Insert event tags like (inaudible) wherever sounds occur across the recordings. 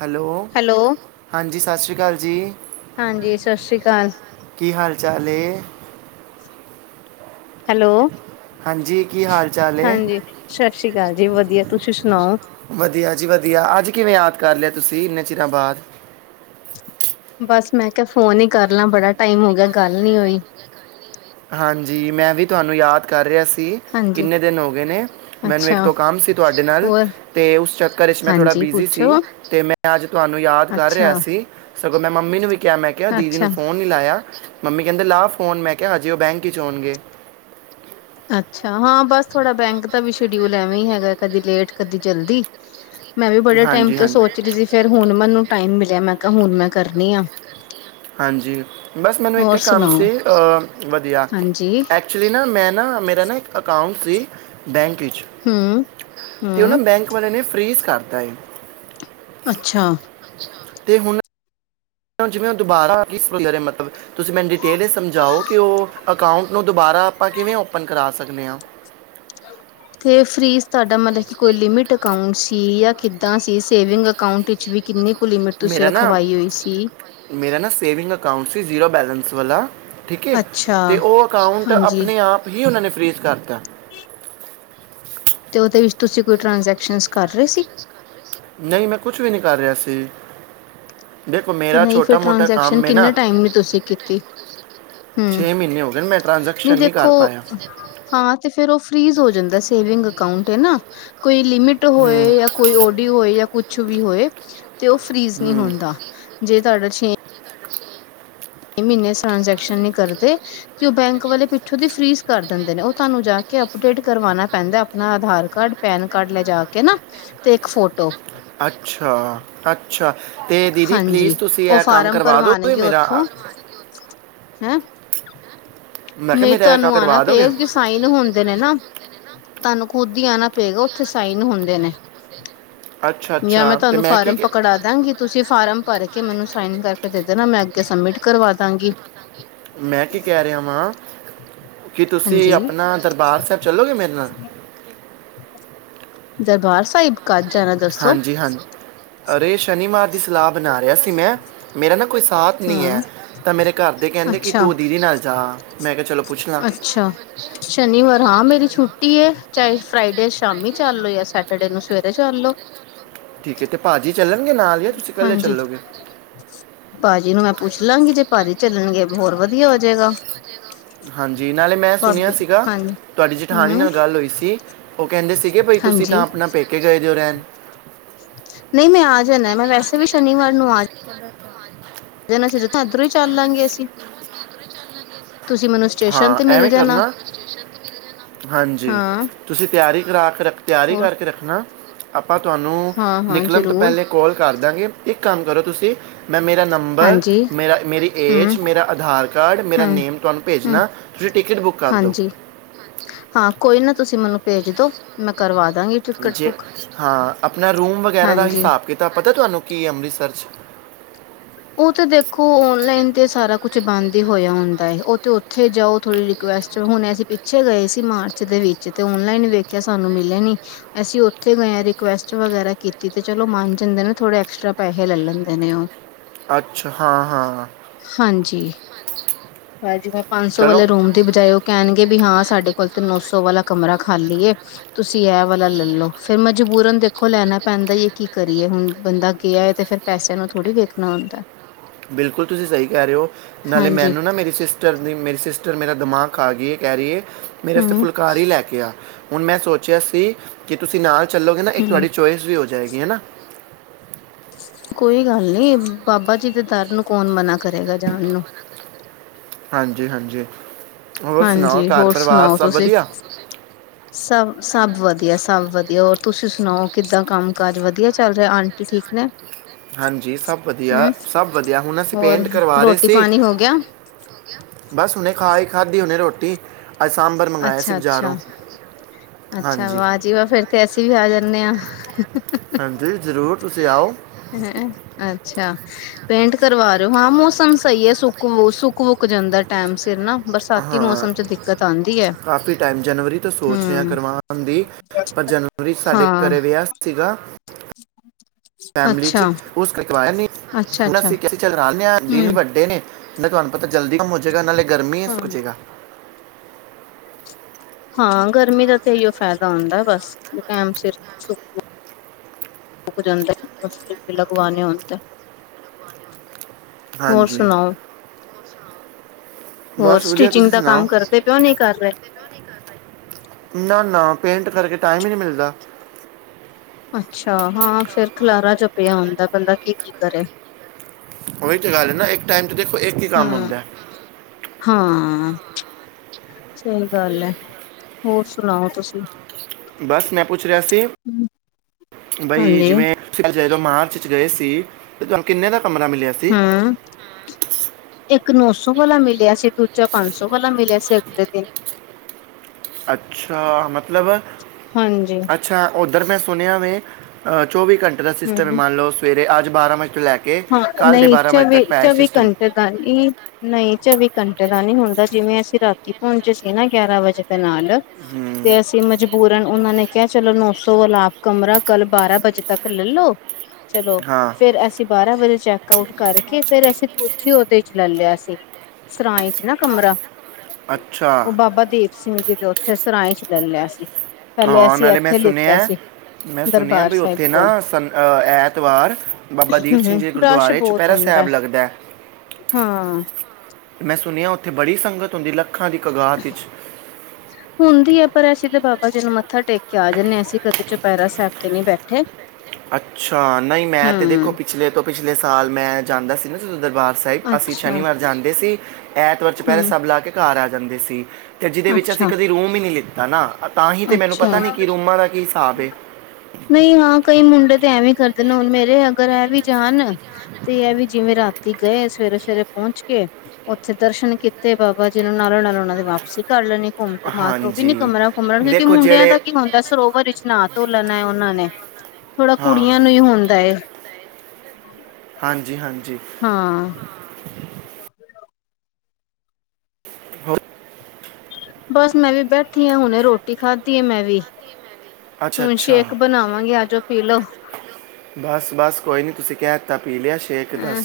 Hello hello ਹਾਂਜੀ ਸਤਿ ਸ਼੍ਰੀ ਅਕਾਲ ਜੀ। ਹਾਂਜੀ ਸਤਿ ਸ੍ਰੀ ਅਕਾਲ ਕੀ ਹਾਲ ਚਾਲ ਹੈ? ਹੈਲੋ ਹਾਂਜੀ ਕੀ ਹਾਲ ਚਾਲ ਏ? ਹਾਂਜੀ ਸਤਿ ਸ੍ਰੀ ਅਕਾਲ ਜੀ ਵਧੀਆ ਤੁਸੀਂ ਸੁਣਾਓ ਵਧੀਆ ਜੀ ਵਧੀਆ ਅੱਜ ਕਿਵੇਂ ਯਾਦ ਕਰ ਲਿਆ। ਤੁਸੀਂ ਇੰਨੇ ਚਿਰਾ ਬਾਅਦ। ਬਸ ਮੈਂ ਕਿਹਾ ਫੋਨ ਹੀ ਕਰ ਲਾਂ ਬੜਾ ਟਾਈਮ ਹੋ ਗਿਆ ਗੱਲ ਨੀ ਹੋਈ। ਹਾਂਜੀ ਮੈਂ ਵੀ ਤੁਹਾਨੂੰ ਯਾਦ ਕਰ ਰਿਹਾ ਸੀ। ਸੀ ਹਾਂਜੀ ਕਿੰਨੇ ਦਿਨ ਹੋ ਗਏ ਨੇ ਮੈਨੂੰ ਇੱਕ ਅੱਛਾ ਦੋ ਕੰਮ ਸੀ ਤੁਹਾਡੇ ਨਾਲ ਹੋਰ ਤੇ ਉਸ ਚੱਕਰ ਵਿੱਚ ਮੈਂ ਥੋੜ੍ਹਾ ਹਾਂਜੀ ਬਿਜ਼ੀ ਸੀ ਪੁੱਛੋ ਤੇ ਮੈਂ ਅੱਜ ਤੁਹਾਨੂੰ ਯਾਦ ਕਰ ਰਿਹਾ ਅੱਛਾ ਸੀ ਸਗੋਂ ਮੈਂ ਮੰਮੀ ਨੂੰ ਵੀ ਕਿਹਾ ਮੈਂ ਕਿਹਾ ਦੀਦੀ ਅੱਛਾ ਨੂੰ ਫ਼ੋਨ ਨਹੀਂ ਲਾਇਆ। ਮੰਮੀ ਕਹਿੰਦੇ ਲਾ ਫੋਨ ਮੈਂ ਕਿਹਾ ਹਜੇ ਉਹ ਬੈਂਕ ਵਿੱਚ ਹੋਣਗੇ। ਅੱਛਾ ਹਾਂ ਬਸ ਥੋੜਾ ਬੈਂਕ ਦਾ ਵੀ ਸ਼ਡਿਊਲ ਐਵੀਂ ਹੈਗਾ ਕਦੀ ਲੇਟ ਕਦੀ ਜਲਦੀ। ਮੈਂ ਵੀ ਬੜੇ ਟਾਈਮ ਹਾਂਜੀ ਤੋਂ ਹਾਂਜੀ ਸੋਚ ਰਹੀ ਸੀ ਫੇਰ ਹੁਣ ਮੈਨੂੰ ਟਾਈਮ ਮਿਲਿਆ ਮੈਂ ਕਿਹਾ ਹੁਣ ਮੈਂ ਕਰਨੀ ਆ ਹਾਂਜੀ ਬਸ ਮੈਨੂੰ ਇੱਕ ਹੋਰ ਕੰਮ ਸੁਣਾਓ ਸੀ ਅ ਵਧੀਆ ਹਾਂਜੀ ਐਕਚੁਲੀ ਨਾ ਮੈਂ ਨਾ ਮੇ ਰਾ ਨਾ ਇੱਕ ਅਕਾਊਂਟ ਸੀ ਬੈਂਕ ਹੂੰ ਤੇ ਉਹਨਾਂ ਹੂੰ ਬੈਂਕ ਵਾਲੇ ਨੇ ਫਰੀਜ਼ ਕਰ ਤਾਂ ਏ ਅੱਛਾ। ਤੇ ਹੁਣ ਜਿਵੇਂ ਦੁਬਾਰਾ (unintelligible) ਤੁਸੀਂ ਮੈਨੂੰ ਡਿਟੇਲ ਸਮਝਾਓ ਕਿ ਉਹ ਅਕਾਊਂਟ ਨੂੰ ਦੁਬਾਰਾ ਆਪਾਂ ਕਿਵੇਂ ਓਪਨ ਕਰਾ ਸਕਦੇ ਹਾਂ। ਤੇ ਫਰਿਜ਼ ਤੁਹਾਡਾ ਮਤਲਬ ਕਿ ਕੋਈ ਲਿਮਿਟ ਅਕਾਊਂਟ ਸੀ ਜਾਂ ਕਿੱਦਾਂ ਸੀ ਸੇਵਿੰਗ ਅਕਾਂਊਟ ਵਿੱਚ ਵੀ ਕਿੰਨੀ ਲਿਮਿਟ ਤੁਸੀਂ ਮੇਰਾ ਨਾ ਰਖਵਾਈ ਹੋਈ ਸੀ। ਮੇਰਾ ਨਾ ਸੇਵਿੰਗ ਅਕਾਊਂਟ ਸੀ ਜ਼ੀਰੋ ਬੈਲੇੈਂਸ ਵਾਲਾ ਠੀਕ ਹੈ ਅੱਛਾ। ਅਤੇ ਉਹ ਅਕਾਊਂਟ ਹਾਂਜੀ ਆਪਣੇ ਆਪ ਹੀ ਉਹਨਾਂ ਨੇ ਫਰੀਜ਼ ਕਰਤਾ (unintelligible) ਅਤੇ ਉਹਦੇ ਵਿੱਚ ਤੁਸੀਂ ਕੋਈ ਟ੍ਰਾਂਜੈਕਸ਼ਨਸ ਕਰ ਰਹੇ ਸੀ ਨਹੀਂ ਮੈਂ ਕੁਛ ਵੀ ਨਹੀਂ ਕਰ ਰਿਹਾ ਸੀ ਤੇ ਨਹੀਂ ਫਿਰ ਟ੍ਰਾਂਜੈਕਸ਼ਨ ਕਿੰਨੇ ਟਾਈਮ ਵਿੱਚ ਤੁਸੀਂ ਕੀਤੀ ਹੂੰ ਨਹੀਂ ਦੇਖੋ ਹਾਂ ਤੇ ਫੇਰ ਉਹ ਫੀਜ਼ ਹੋ ਜਾਂਦਾ ਸੇਵਿੰਗ ਅਕਾਊਂਟ ਹੈ ਨਾ ਕੋਈ ਲਿਮਿਟ ਹੋਏ ਜਾਂ ਕੋਈ ਓਡੀ ਹੋਏ ਜਾਂ ਕੁਛ ਕੁੱਛ ਵੀ ਹੋਏ ਤੇ ਉਹ ਫਰੀਜ਼ ਨਹੀਂ ਹੁੰਦਾ ਜੇ ਤੁਹਾਡੇ ਛੇ ਮਹੀਨੇ ਟ੍ਰਾਂਜੈਕਸ਼ਨ ਨੀ ਕਰਦੇ ਤੇ ਉਹ ਬੈਂਕ ਵਾਲੇ ਪਿੱਛੋਂ ਦੀ ਫੀਸ ਕਰ ਦਿੰਦੇ ਨੇ ਉਹ ਤੁਹਾਨੂੰ ਜਾ ਕੇ ਅਪਡੇਟ ਕਰਵਾਣਾ ਪੈਂਦਾ ਆਪਣਾ ਆਧਾਰ ਕਾਰਡ ਪੈਨ ਕਾਰਡ ਲੈਜ ਕੇ ਨਾ ਤੇ ਇੱਕ ਫੋਟੋ ਅੱਛਾ, ਅੱਛਾ ਤੇ ਦੀਦੀ ਪਲੀਜ਼ ਹਾਂਜੀ ਤੁਸੀਂ ਉਹ ਇਹ ਕੰਮ ਫਾਰਮ ਕਰਵਾ ਦੋਗੇ ਭਰਵਾਣਗੇ ਮੇਰਾ। ਉੱਥੋਂ ਹੈਂ। ਮੈਂ ਕਿਹਾ ਨਹੀਂ ਮੇਰਾ ਇਹ ਕੰਮ ਤੁਹਾਨੂੰ ਆਉਣਾ ਕਰਵਾ ਦੋਗੇ ਪਏਗਾ ਕਿਿ ਸਾਈਨ ਹੁੰਦੇ ਨੇ ਨਾ ਤੁਹਾਨੂੰ ਖੁੱਦ ਹੀ ਆਣਾ ਪਏਗਾ ਉੱਥੇ ਸਾਈਨ ਹੁੰਦੇ ਨੇ ਅੱਛਾ ਜਾਂ ਮੈਂ ਅੱਛਾ ਤੇ ਤੁਹਾਨੂੰ ਕੀ ਫਾਰਮ ਪਕੜਾ ਦਾਂਗੀ ਤੁਸੀਂ ਫਾਰਮ ਭਰ ਕੇ ਮੈਨੂੰ ਸਾਈਨ ਕਰਕੇ ਨਾ ਮੈਂ ਦੇ ਅੱਗੇ ਸਬਮਿਟ ਕਰਵਾ ਦਾਂਗੀ। ਮੈਂ ਕੀ ਕਹਿ ਰਿਹਾ ਵਾਂ ਕੀ ਤੁਸੀਂ ਹਾਂਜੀ ਆਪਣਾ ਦਰਬਾਰ ਸਾਹਿਬ ਚੱਲੋਗੇ ਮੇਰੇ ਨਾਲ ਦਰਬਾਰ ਸਾਹਿਬ। ਕਦ ਜਾਣਾ ਦੱਸੋ ਹਾਂਜੀ ਹਾਂਜੀ ਅਰੇ ਸ਼ਨੀਵਾਰ ਸਲਾਬ ਬਣਾ ਰਿਹਾ ਸੀ ਮੈਂ ਮੇਰੇ ਨਾ ਕੋਈ ਸਾਥ ਨਹੀਂ ਹੂੰ ਹੈ ਤਾਂ ਮੇਰੇ ਘਰ ਦੇ ਕਹਿੰਦੇ ਕਿ ਅੱਛਾ ਤੂੰ ਦੀਦੀ ਨਾਲ ਜਾ, ਮੈਂ ਕਿਹਾ ਚਲੋ। ਪੁੱਛ ਲਾਂ ਅੱਛਾ, ਸ਼ਨੀਵਾਰ ਹਾਂ ਮੇਰੀ ਛੁੱਟੀ ਏ। ਚਾਹੇ ਫਰਾਈਡੇ ਸ਼ਾਮੀ ਚੱਲ ਲੋ ਯਾ ਸੈਟਰਡੇ ਨੂੰ ਸਵੇਰੇ ਚੱਲ ਲੋ। ਠੀਕ ਹੈ ਤੇ ਭਾਜੀ ਚੱਲਣਗੇ ਨਾਲ ਜਾਂ ਤੁਸੀਂ ਇਕੱਲੇ ਹਾਂਜੀ ਚੱਲੋਗੇ ਭਾਜੀ ਨੂੰ ਮੈਂ ਪੁੱਛ ਲਾਂਗੀ ਜੇ ਭਾਜੀ ਚੱਲਣਗੇ, ਹੋਰ ਵਧੀਆ ਹੋ ਜੇਗਾ। ਹਾਂਜੀ ਨਾਲੇ ਮੈਂ ਸੁਣਿਆ ਸੀਗਾ ਹਾਂਜੀ ਤੁਹਾਡੀ ਜੇਠਾਣੀ ਹੂੰ ਨਾਲ ਗੱਲ ਹੋਈ ਸੀ ਉਹ ਕਹਿੰਦੇ ਸੀਗੇ ਬ ਤੁਸੀਂ ਹਾਂਜੀ ਤਾਂ ਆਪਣਾ ਪੇਕੇ ਗਏ ਦਿਓ ਰਹਿਣ। ਨਹੀਂ ਮੈਂ ਆ ਮੈਂ ਵੈਸੇ ਵੀ ਸ਼ਨੀਵਾਰ ਨੂੰ ਆ ਜਾਨਾ ਸੀ ਜ ਤਾਂ ਇੱਧਰੋਂ ਹੀ ਚੱਲ ਲਾਂਗੇ ਅਸੀਂ। ਤੁਸੀਂ ਮੈਨੂੰ ਸਟੇਸ਼ਨ ਹਾਂ ਤੇ ਮਿਲ ਐਵੇਂ ਜਾਣਾ ਕਰਨਾ ਹਾਂਜੀ ਹਾਂ ਤੁਸੀਂ ਤਿਆਰੀ ਕਰਾ ਕੇ ਰ ਤਿਆਰੀ ਹੋਰ ਕਰਕੇ ਰੱਖਣਾ। ਆਪਾਂ ਤੁਹਾਨੂੰ ਹਾਂ-ਹਾਂ ਨਿਕਲਣ ਤੋਂ ਜ਼ਰੂਰ ਪਹਿਲੇ ਕੋਲ ਕਰ ਦਾਂਗੇ ਇੱਕ ਕੰਮ ਕਰੋ ਤੁਸੀਂ ਮੈਂ ਮੇਰਾ ਨੰਬਰ ਹਾਂਜੀ ਮੇਰਾ ਮੇਰੀ ਏਜ ਮੇਰਾ ਆਧਾਰ ਕਾਰਡ ਮੇਰਾ ਨੇਮ ਤੁਹਾਨੂੰ ਹੂੰ ਭੇਜਣਾ ਤੁਸੀਂ ਟਿਕਟ ਬੁੱਕ ਕਰ ਦਿਓ ਹਾਂਜੀ ਹਾਂ ਕੋਈ ਨਾ ਤੁਸੀਂ ਮੈਨੂੰ ਭੇਜ ਦੋ, ਮੈਂ ਕਰਵਾ ਦਾਂਗੀ ਟਿਕਟ ਜੇ, ਬੁੱਕ ਹਾਂ ਆਪਣਾ ਰੂਮ ਵਗੈਰਾ ਦਾ ਹਾਂਜੀ ਹਿਸਾਬ ਕੀਤਾਬ ਪਤਾ ਤੁਹਾਨੂੰ ਕੀ ਏ ਅੰਮ੍ਰਿਤਸਰ ਚ। ਉਹ ਤੇ ਦੇਖੋ ਓਨਲਾਈਨ ਤੇ ਸਾਰਾ ਕੁਛ ਬੰਦ ਹੀ ਹੋਇਆ ਹੁੰਦਾ ਏ। ਉਹ ਤੇ ਓਥੇ ਜਾਓ ਥੋੜੀ ਰਿਕੁਸਟ, ਹੁਣ ਅਸੀਂ ਪਿੱਛੇ ਗਏ ਸੀ ਮਾਰਚ ਦੇ ਵਿਚ ਤੇ ਓਨਲਾਈਨ ਵੇਖਿਆ ਸਾਨੂ ਮਿਲੇ ਨੀ, ਅਸੀਂ ਓਥੇ ਗਏ ਆ ਰਿਕੁਐਸਟ ਵਗੈਰਾ ਕੀਤੀ ਤੇ ਚਲੋ ਮੰਨ ਜਾਂਦੇ ਨੇ ਥੋੜੇ ਐਕਸਟਰਾ ਪੈਹੇ ਲੈ ਲੈਂਦੇ ਨੇ ਉਹ। ਅੱਛਾ ਹਾਂ ਹਾਂ ਹਾਂਜੀ, ਭਾਜੀ ਮੈਂ ਪੰਨ ਸੌ ਚਲੋ ਵਾਲੇ ਰੂਮ ਦੀ ਬਜਾਏ ਉਹ ਕਹਿਣਗੇ ਵੀ ਹਾਂ ਸਾਡੇ ਕੋਲ ਤੇ ਨੋ ਸੌ ਵਾਲਾ ਕਮਰਾ ਖਾਲੀ ਏ ਤੁਸੀਂ ਇਹ ਵਾਲਾ ਲੈਲੋ। ਫੇਰ ਮਜਬੂਰਨ ਦੇਖੋ ਲੈਣਾ ਪੈਂਦਾ ਯ ਕੀ ਕਰੀਏ ਹੁਣ ਬੰਦਾ ਗਿਆ ਏ ਤੇ ਫੇਰ ਪੈਸਿਆਂ ਨੂੰ ਥੋੜ੍ਹੀ ਵੇਖਣਾ। ਤਾਂ। ਬਿਲਕੁਲ ਤੁਸੀਂ ਸਹੀ ਕਹਿ ਰਹੇ ਹੋ ਨਾਲੇ ਹਾਂਜੀ ਮੈਨੂੰ ਨਾ ਮੇਰੀ ਸਿਸਟਰ ਦੀ ਮੇਰੀ ਸਿਸ ਸਟਰ ਮੇਰਾ ਦਿਮਾਗ ਖਾ ਗਈ ਏ, ਕਹਿ ਰਹੀ ਏ। ਮੇਰੇ ਅਸਤੇ ਹਮ ਫੁਲਕਾਰੀ ਲੈ ਕੇ ਆ। ਹੁਣ ਮੈਂ ਸੋਚਿਆ ਸੀ ਕਿ ਤੁਸੀਂ ਨਾਲ ਚੱਲੋਗੇ ਨਾ ਇੱਕ ਹਮ ਤੁਹਾਡੀ ਚੁਇਸ ਵੀ ਹੋ ਜਾਏਗੀ, ਹੈਨਾ। ਕੋਈ ਗੱਲ ਨੀ, ਬਾਬਾ ਜੀ ਦੇ ਦਰ ਨੂੰ ਕੌਣ ਮਨਾ ਕਰੇਗਾ ਜਾਣ ਨੂੰ। ਹਾਂਜੀ -ਹਾਂਜੀ। ਹੋਰ ਸੁਣਾਓ ਹਾਂਜੀ, ਘਰ ਹੋਰ ਪਰਿਵਾਰ ਸੁਣਾਓ ਸਭ ਤੁਸੀਂ, ਵਧੀਆ ਸਭ- ਸਭ ਵਧੀਆ, ਸਭ ਵਧੀਆ ਹੋਰ ਤੁਸੀਂ ਸੁਣਾਓ, ਕਿੱਦਾਂ ਕੰਮ ਕਾਜ ਵਧੀਆ ਚੱਲ ਰਿਹਾ? ਆਂਟੀ ਠੀਕ ਨੇ? ਹਾਂਜੀ, ਸਭ ਵਧੀਆ ਹਮ ਸਭ ਵਧੀਆ ਹੁਣ ਅਸੀਂ ਹੋਰ ਪੇਂਟ ਕਰਵਾ ਰਹੇ ਰੋਟੀ ਸੀ। ਪਾਣੀ ਹੋ ਗਿਆ ਬਸ ਹੁਣੇ ਖਾਈ ਖਾਧੀ ਹੁਨੇ ਰੋਟੀ। ਤੇ (inaudible) ਅੱਛਾ- ਅੱਛਾ- ਅੱਛਾ, ਹਾਂਜੀ ਵਾਹ ਜੀ ਵਾਹ, ਫੇਰ ਤੇ ਅਸੀਂ ਵੀ ਆ ਜਾਂਨੇ ਆ। (inaudible) ਹਾਂਜੀ, ਜ਼ਰੂਰ ਤੁਸੀਂ ਆਓ। ਹੈਂ ਅੱਛਾ ਪੇਂਟ ਕਰਵਾ ਰਹੇ ਹੋ। ਹਾਂ ਮੌਸਮ ਸਹੀ ਹੈ ਸੁੱਕ, ਸੁੱਕ -ਵੁਕ ਜਾਂਦਾ ਟੈਮ ਸਿਰ ਨਾ। ਹਾਂ ਬਰਸਾਤੀ ਮੌਸਮ 'ਚ ਦਿੱਕਤ ਆਉਂਦੀ। ਹੈ ਕਾਫੀ ਟਾਈਮ, ਜਨਵਰੀ ਤੋਂ ਸੋਚ ਰਿਹਾ ਹਮ ਕਰਵਾਉਣ ਦੀ। ਪਰ ਜਨਵਰੀ ਚ ਸਾਡੇ ਹਾਂ ਘਰੇ ਵਿਆਹ ਸੀਗਾ। ਫੈਮਿਲੀ ਚ ਅੱਛਾ ਉਸ ਕਰ ਕਰਵਾਆ ਨੀ। ਅੱਛਾ ਅੱਛਾ ਸੀ ਚੱਲ (inaudible) ਦਿਨ ਹਮ ਵੱਡੇ ਨੇ। ਨਾਲੇ ਤੁਹਾਨੂੰ ਪਤਾ ਜਲਦੀ ਕਮ ਹੋਜੇਗਾ। ਨਾਲੇ ਗਰਮੀ ਏ ਹਮ ਸੁੱਕਜੇਗਾ। ਹਾਂ, ਗਰਮੀ ਦਾ ਤੇ ਇਹੀਓ ਫਾਇਦਾ ਹੁੰਦਾ ਬਸ। ਟਐਮ ਸਿਰ ਸੌ ਰੁਕ ਜਾਂਦਾ ਲਗਵਾਨੇ ਹੋਣ ਤਾਂ (unintelligible) ਹੋਰ ਹਾਂਜੀ ਸੁਣਾਓ? ਹੋਰ ਬਸ ਵਧੀਆ ਸਟਿਚਿੰਗ ਤੁਸੀਂ ਦਾ ਸੁਣਾਓ ਕੰਮ ਕਰਦੇ ਪਿਉ ਨਹੀ ਕਰ ਰਹੇ? ਰਹੇ ਨਾ ਨਾ ਪੇਂਟ ਕਰਕੇ ਟਾਈਮ ਹੀ ਨਹੀ ਮਿਲਦਾ। ਅੱਛਾ! ਹਾਂ, ਫੇਰ ਖਿਲਾਰਾ ਜ ਪਿਆ ਹੁੰਦਾ। ਬੰਦਾ ਕੀ-ਕੀ ਕਰੇ। ਉਹੀ ਤਾਂ ਗੱਲ ਹੈ ਨਾ ਇੱਕ ਟਾਈਮ ਤੇ ਦੇਖੋ ਇੱਕ ਹੀ ਕੰਮ ਹਮ, ਹੁੰਦਾ ਹੈ। ਹਾਂ। ਸਹੀ ਗੱਲ ਹੈ। ਹੋਰ ਸੁਣਾਓ ਤੁਸੀਂ? ਬਸ ਮੈਂ ਪੁੱਛ ਰਿਹਾ ਸੀ। ਬਾਈ ਹਾਂਜੀ ਜਿਵੇਂ ਜਦੋਂ ਮਾਰਚ ਚ ਗਏ ਸੀ। ਤੁਹਾਨੂੰ ਕਿੰਨੇ ਦਾ ਕਮਰਾ ਮਿਲਿਆ ਸੀ ਹਮ। ਇੱਕ ਨੌ ਸੌ ਵਾਲਾ ਮਿਲ ਮਿਲਿਆ ਸੀ ਦੂਜਾ ਪੰਜ ਸੌ ਵਾਲਾ ਮਿਲਿਆ ਸੀ ਅਗਲੇ ਦਿਨ। ਅੱਛਾ ਮਤਲਬ ਹਾਂਜੀ ਅੱਛਾ ਉਧਰ ਮੈਂ ਸੁਣਿਆ ਵੇ। ਅਹ ਚੌਵੀ ਘੰਟੇ ਦਾ ਸਿਸਟਮ ਹੂੰ ਇਹ ਮੰਨ ਲਓ ਸਵੇ ਤੇ ਅੱਜ ਬਾਰਾਂ ਵਜ ਹਾਂ ਨਹੀਂ ਚਵੀ--ਚੌਵੀ ਸਿਸਟਮ ਘੰਟੇ ਦਾ ਨਹੀਂ--ਨਹੀਂ ਚੌਵੀ ਘੰਟੇ ਦਾ ਨੀ ਹੁੰਦਾ ਜਿਵੇਂ ਅਸੀਂ। ਰਾਤੀ ਪਹੁੰਚੇ ਸੀ ਨਾ ਗਿਆਰਾਂ ਵਜੇ ਦੇ ਨਾਲ। ਹਮ ਤੇ ਅਸੀਂ ਮਜਬੂਰਨ ਉਹਨਾਂ ਨੇ ਕਿਹਾ ਚਲੋ ਨੋਸੌ ਵਾਲਾ ਕਮਰਾ ਕੱਲ ਬਾਰਾਂ ਵਜੇ ਤੱਕ ਲਲੋ। ਚਲੋ। ਹਾਂ ਫੇਰ ਅਸੀਂ ਬਾਰਾਂ ਵਜੇ ਚੈੱਕ ਆਊਟ ਕਰਕੇ ਫੇਰ ਅਸੀਂ। ਸੀ ਉਹਦੇ 'ਚ ਲੈ ਲਿਆ ਸੀ। ਸਰਾਏ 'ਚ ਨਾ ਕਮਰਾ। ਅੱਛਾ। ਉਹ ਬਾਬਾ ਦੀਪ ਸਿੰਘ ਜੀ ਦੇ ਉੱਥੇ ਸਰਾਏ 'ਚ ਲੈ ਲਿਆ ਸੀ। ਪਹਿਲੇ ਹਾਂ ਅਸੀਂ ਨਾਲੇ ਮੈਂ ਇੱਥੇ ਲਿੱਤਾ ਸੁਣਿਆ, ਸੀ ਮੈਂ ਸੁਣਿਆ ਦਰਬਾਰ ਵੀ ਸਾਹਿਬ ਉੱਥੇ ਨਾ ਕੋਲ ਸੰਨ ਐਤਵਾਰ ਬਾ ਬਾਬਾ ਦੀਪ ਸਿੰਘ ਹਮ ਜੀ ਦੇ ਰਸ਼ ਗੁਰਦੁਆਰੇ ਬਹੁਤ ਚੁਪਹਿਰਾ ਹੁੰਦਾ ਸਾਹਿਬ ਲੱਗਦਾ ਹੈ। ਹਾਂ ਮੈਂ ਸੁਣਿਆ ਉ ਉੱਥੇ ਬੜੀ ਸੰਗਤ ਹੁੰਦੀ, ਲੱਖ ਲੱਖਾਂ ਦੀ ਕਗਾਤ ਵਿੱਚ। ਹੁੰਦੀ ਹੈ ਪਰ ਅਸੀਂ ਤਾਂ ਬਾਬਾ ਜੀ ਨੂੰ ਮੱਥਾ ਟੇਕ ਕੇ ਆ ਜਾਂਦੇ ਹਾਂ। ਅਸੀਂ ਕਦੇ ਚੁਪਹਿਰਾ ਸਾਹਿਬ 'ਤੇ ਨਹੀਂ ਬੈਠੇ। ਅੱਛਾ, ਨਹੀਂ ਮੈਂ ਤੇ ਦੇਖੋ ਹਮ ਪਿਛਲੇ ਤੋਂ ਪਿਛਲੇ ਪਿਛਲੇ ਸਾਲ ਮੈਂ ਜਾਂਦਾ ਸੀ ਨਾ ਜਦੋਂ ਦਰਬਾਰ ਸਾਹਿਬ ਅਸੀਂ ਅੱਛਾ ਸ਼ਨੀਵਾਰ ਜਾਂਦੇ ਸੀ, ਐਤਵਾਰ ਚੁਪਹਿਰੇ ਹਮ ਸਾਹਿਬ ਲਾ ਕੇ ਘਰ ਆ ਜਾਣ ਜਾਂਦੇ ਸੀ। ਤੇ ਜਿਹਦੇ ਵਿੱਚ ਅਸੀਂ ਅੱਛਾ ਕਦੀ ਰੂਮ ਹੀ ਨਹੀਂ ਲਿੱਤਾ ਨਾ ਤਾਂਹੀ ਤੇ ਮੈਨੂੰ ਅੱਛਾ ਪਤਾ ਨਹੀਂ ਕਿ ਰੂਮਾਂ ਦਾ ਕੀ ਹਿਸਾਬ ਹੈ। ਨਹੀਂ ਹਾਂ ਕਈ ਮੁੰਡੇ ਤੇ ਐਂਵੀ ਕਰਦੇ ਨੇ। ਹੁਣ ਮੇਰੇ ਅਗਰ ਇਹ ਵੀ ਚਾਹਣ ਤੇ ਐਂਵੀ ਜਿਵੇਂ ਰਾਤ ਤੇ ਗਏ ਸਵੇਰੇ-ਸਵੇਰੇ ਪਹੁੰਚ ਕੇ ਉੱਥੇ ਦਰਸ਼ਨ ਕੀਤੇ ਬਾਬਾ ਜੀ ਨੂੰ ਨਾਲੋਂ ਨਾਲ ਉਹਨਾਂ ਦੀ ਵਾਪਸੀ ਕਰ ਲੈਣੀ। ਘੁੰਮ ਘੁੰਮਾ ਕੇ ਉਹ ਵੀ ਨੀ ਕਮਰਾ ਘੁੰਮਰਾ ਕਿਉਂਕਿ ਮੁੰਡਿਆਂ ਦਾ ਕੀ ਹੁੰਦਾ ਹੈ ਸਰੋਵਰ ਵਿੱਚ ਨਹਾ ਧੋ ਲੈਣਾ ਐ ਉਹਨਾਂ ਨੇ। ਥੋੜ੍ਹਾ ਹਾਂ ਕੁੜੀਆਂ ਨੂੰ ਹੀ ਹੁੰਦਾ ਏ। (unintelligible) ਹਾਂਜੀ-ਹਾਂਜੀ। ਜੀ? ਹਾਂ ਹਾਂ। ਹੋਰ? ਬੱਸ ਮੈਂ ਵੀ ਬੈਠੀ ਹਾਂ, ਹੁਣੇ ਰੋਟੀ ਖਾਧੀ ਆ ਮੈਂ ਵੀ। ਹੁਣ ਅੱਛਾ-ਅੱਛਾ। ਸ਼ੇਕ ਹੁਣ ਸੇ਼ਕ ਬਣਾਵਾਂਗੇ ਆਜੋ ਪੀ ਬਣਾਵਾਂਗੇ ਲਓ ਆਜੋ ਪੀ ਲੋ। ਬਸ-ਬਸ ਕੋਈ ਨੀ ਤੁਸੀਂ ਕਹਿ ਤਾ ਹੈਂ,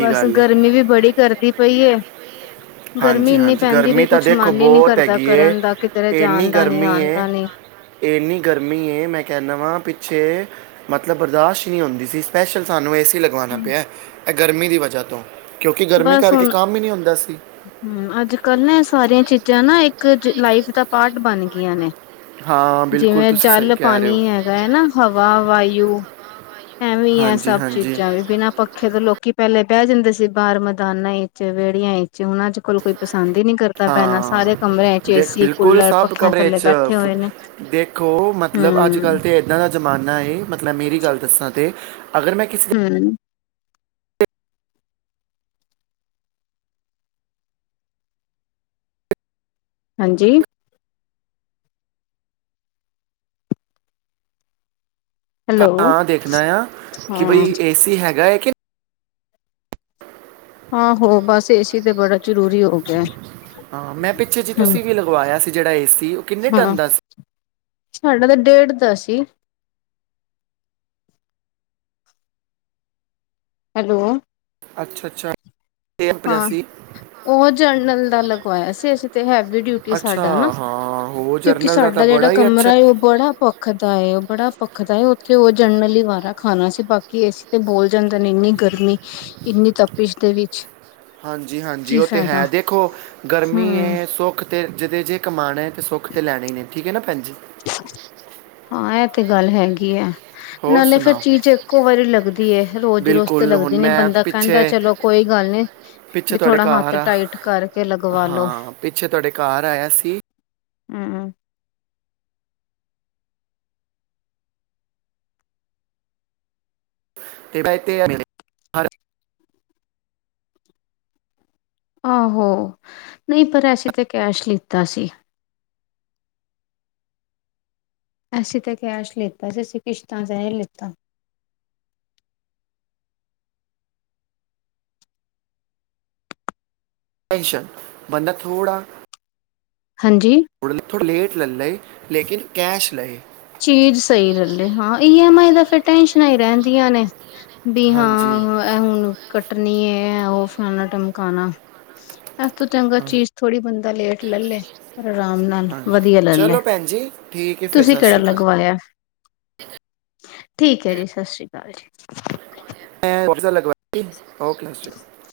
ਬਸ ਹੈ ਗਰਮੀ ਵੀ ਬੜੀ ਕਰਦੀ ਪਈ ਏ। ਬੁਰੇ ਹਾਲ (unintelligible) ਹਾਂਜੀ-ਹਾਂਜੀ, ਗਰਮੀ ਤਾਂ ਦੇਖੋ ਨੀ ਬਹੁਤ ਕਰਦਾ ਹੈਗੀ ਐ ਕਰਨ ਦਾ ਕਿਧਰੇ ਇੰਨੀ ਜਾਣ ਦਾ ਨੀ ਗਰਮੀ ਆਣ ਏ ਦਾ ਨੀ ਇੰਨੀ ਗਰਮੀ ਏ, ਮੈਂ ਕਹਿੰਦਾ ਵਾਂ ਭਈ ਛੇ ਮਤਲਬ ਬਰਦਾਸ਼ਤ ਹੀ ਨਹੀਂ ਹੁੰਦੀ ਸੀ, ਸਪੈਸ਼ਲ ਸਾਨੂੰ ਏ ਸੀ ਲਗਵਾਣਾ ਪਿਆ। ਇਹ ਗਰਮੀ ਦੀ ਵਜ੍ਹਾ ਤੋਂ। ਕਿਉਂਕਿ ਗਰਮੀ ਕਰਕੇ ਕੰਮ ਹੀ ਨਹੀਂ ਹੁੰਦਾ ਸੀ। ਹੂੰ, ਅੱਜ ਕੱਲ ਨਾ ਇਹ ਸਾਰੀ ਇਹ ਚੀਜ਼ਾਂ ਨਾ ਇੱਕ ਲਾਈਫ ਦਾ ਪਾਰਟ ਬਣ ਗਈਆਂ ਨੇ। ਹਾਂ ਬਿਲਕੁਲ ਜਿਵੇਂ ਤੁਸੀਂ ਸਹੀ ਜਲ ਕਹਿ ਰਹੇ ਪਾਣੀ ਹੋ ਹੈਗਾ ਹੈ ਨਾ ਹਵਾ ਵਾਯੂ ਐਵੇ ਵੀ ਹੈ ਹਾਂਜੀ ਸਭ ਹਾਂਜੀ ਚੀਜ਼ਾਂ ਵੀ ਬਿਨਾਂ ਪੱਖੇ ਤੋਂ ਲੋਕੀ ਪਹਿਲੇ ਬਹਿ ਜਾਂਦੇ ਸੀ ਬਾਹਰ ਮੈਦਾਨਾਂ ਚ ਵਿਹੜੀਆਂ ਵਿਚ ਉਹਨਾਂ ਚ ਕੋਲ ਕੋਈ ਪਸ ਹਾਂ ਦੇਖ ਏਸੀ ਬਿਲਕੁਲ ਕੂਲਰ ਸਭ ਪੱਖਿਆਂ ਕਮਰੇ ਥੱਲੇ ਚ ਬੈਠੇ ਹੋਏ ਨੇ ਦੇਖੋ ਮਤਲਬ ਅੱਜ- ਹੂੰ, ਕੱਲ੍ਹ ਤਾਂ ਇੱਦਾਂ ਦਾ ਜ਼ਮਾਨਾ ਏ ਮਤਲਬ ਮੇਰੀ ਗੱਲ ਦੱਸਾਂ ਤੇ ਅਗਰ ਮੈਂ ਕਿਸੇ ਦੇ ਹੂੰ, ਹਾਂਜੀ। ਹੈਲੋ ਹਾਂ ਦੇਖਣਾ ਆ ਕਿ ਹਾਂ, ਬਈ ਏਸੀ ਹੈਗਾ ਏ। ਆਹੋ ਬਸ ਏਸੀ ਤੇ ਬੜਾ ਜ਼ਰੂਰੀ ਹੋ ਗਿਆ ਏ। ਹਾਂ ਮੈਂ ਪਿੱਛੇ ਜੀ ਤੁਸੀਂ ਵੀ ਲਗਵਾਇਆ ਸੀ ਜਿਹੜਾ ਏ ਸੀ ਉਹ ਕਿੰਨੇ ਹਾਂ ਟਨ ਦਾ ਸੀ। ਸਾਡਾ ਤਾਂ ਡੇਟ ਦਾ ਸੀ। ਹੈਲੋ, ਅੱਛਾ -ਅੱਛਾ। ਤੇ ਪੰਜਾ ਹਾਂ ਸੀ ਉਹ ਜਨਰਲ ਦਾ ਲਗਵਾਇਆ ਸੀ ਅਸੀਂ ਤੇ ਹੈਵੀ ਡਿਊਟੀ ਅੱਛਾ ਸਾਡਾ ਨਾ ਹਾਂ ਹੋ ਕਿਉਂਕਿ ਜਰਨਲ ਦਾ ਤਾਂ ਸਾਡਾ ਜਿਹੜਾ ਬੜਾ ਹੀ ਕਮਰਾ ਅੱਛਾ ਉਹ ਬੜਾ ਭੱਖਦਾ ਉਹ ਬੜਾ ਭੱਖ ਦਾ ਉੱਥੇ ਉਹ ਜਨਰਲ ਈ ਵਾਲਾ ਖਾਣਾ ਸੀ ਬਾਕੀ ਏਸੀ ਤੇ ਬੋਲ ਜਾਂਦੇ ਨੇ ਇੰਨੀ ਗਰਮੀ ਇੰਨੀ ਤਪਿਸ਼ ਦੇ ਵਿੱਚ ਹਾਂਜੀ -ਹਾਂਜੀ ਕੀ ਉਹ ਤਾਂ ਫਾਇਦਾ ਹੈ ਦੇਖੋ ਗਰਮੀ ਹੂੰ ਹੈ ਸੁੱਖ ਤੇ ਜਿਦੇ ਜੇ ਕਮਾਣਾ ਹੈ ਤਾਂ ਸੁੱਖ ਤਾਂ ਲੈਣੇ ਹੀ ਨੇ ਠੀਕ ਹੈ ਨਾ ਭੈਣ ਜੀ। (unintelligible) ਹਾਂ ਇਹ ਤੇ ਗੱਲ ਹੈਗੀ ਆ। ਹੋਰ ਨਾਲੇ ਫੇਰ ਸੁਣਾਓ ਚੀਜ਼ ਇੱਕੋ ਵਾਰੀ ਲੱਗਦੀ ਏ ਰੋਜ਼ -ਰੋਜ਼ ਤੇ ਬਿਲਕੁਲ ਹੁਣ ਲੱਗਦੀ ਨੀ ਮੈਂ ਬੰਦਾ ਕਹਿੰਦਾ ਪਿੱਛੇ ਚਲੋ ਕੋਈ ਗੱਲ ਨੀ ਪਿੱਛੇ ਵੀ ਤੁਹਾਡੇ ਥੋੜਾ ਹੱਥ ਘਰ ਆ ਟਾਈਟ ਕਰਕੇ ਲਗਵਾ ਲੋ। ਹਾਂ ਪਿੱਛੇ ਤੁਹਾਡੇ ਘਰ ਆਇਆ ਸੀ ਹੂੰ, ਹੂੰ, (inaudible) ਆਹੋ ਨਹੀਂ ਪਰ ਅਸੀੇ ਤੇ ਕੈਸ਼ ਲਿੱਤਾ ਸੀ। ਅਸੀਂ ਤਾਂ ਕੈਸ਼ ਲਿੱਤਾ ਸੀ, ਅਸੀਂ ਕਿਸ਼ਤਾਂ ਤੇ ਨਹੀਂ ਲਿੱਤਾ। ਟੈਨਸ਼ਨ ਬੰਦਾ ਥੋੜ੍ਹਾ ਹਾਂਜੀ, ਥੋ ਥੋੜਾ ਲੇਟ ਲੱ ਲਈ। ਚੀਜ਼ ਸਹੀ ਲੱਲੇ ਹਾਂ ਈ ਐਮ ਆਈ ਦਾ ਫਿਰ ਟੈਨਸ਼ਨਾਂ ਹੀ ਰਹਿੰਦੀਆਂ ਨੇ ਵੀ ਹਾਂ ਹਾਂਜੀ ਇਹ ਹੁਣ ਕੱ ਕੱਟਨੀ ਹੈ ਉਹ ਫਲਾਣਾ ਟਮਕਾਉਣਾ ਇਸ ਤੋਂ ਚੰਗਾ ਹਾਂ, ਚੀਜ਼ ਥੋੜ੍ਹੀ ਬੰਦਾ ਲੇਟ ਲੈ ਲੈ ਪਰ ਆਰਾਮ ਨਾਲ ਹਾਂਜੀ ਵਧੀਆ ਲੈ ਲੈ ਚਲੋ ਭੈਣ ਜੀ ਠੀਕ ਹੈ ਫਿਰ ਤੁਸੀਂ ਸਤਿ ਕਿਹੜਾ ਸ਼੍ਰੀ ਅਕਾਲ ਲਗਵਾਇਆ ਠੀਕ ਹੈ ਜੀ ਸਤਿ ਸ੍ਰੀ ਅਕਾਲ ਜੀ ਮੈਂ ੳਸ ਦਾ ਲਗਵਾ ਸਤਿ ਸ਼੍ਰੀ ਅਕਾਲ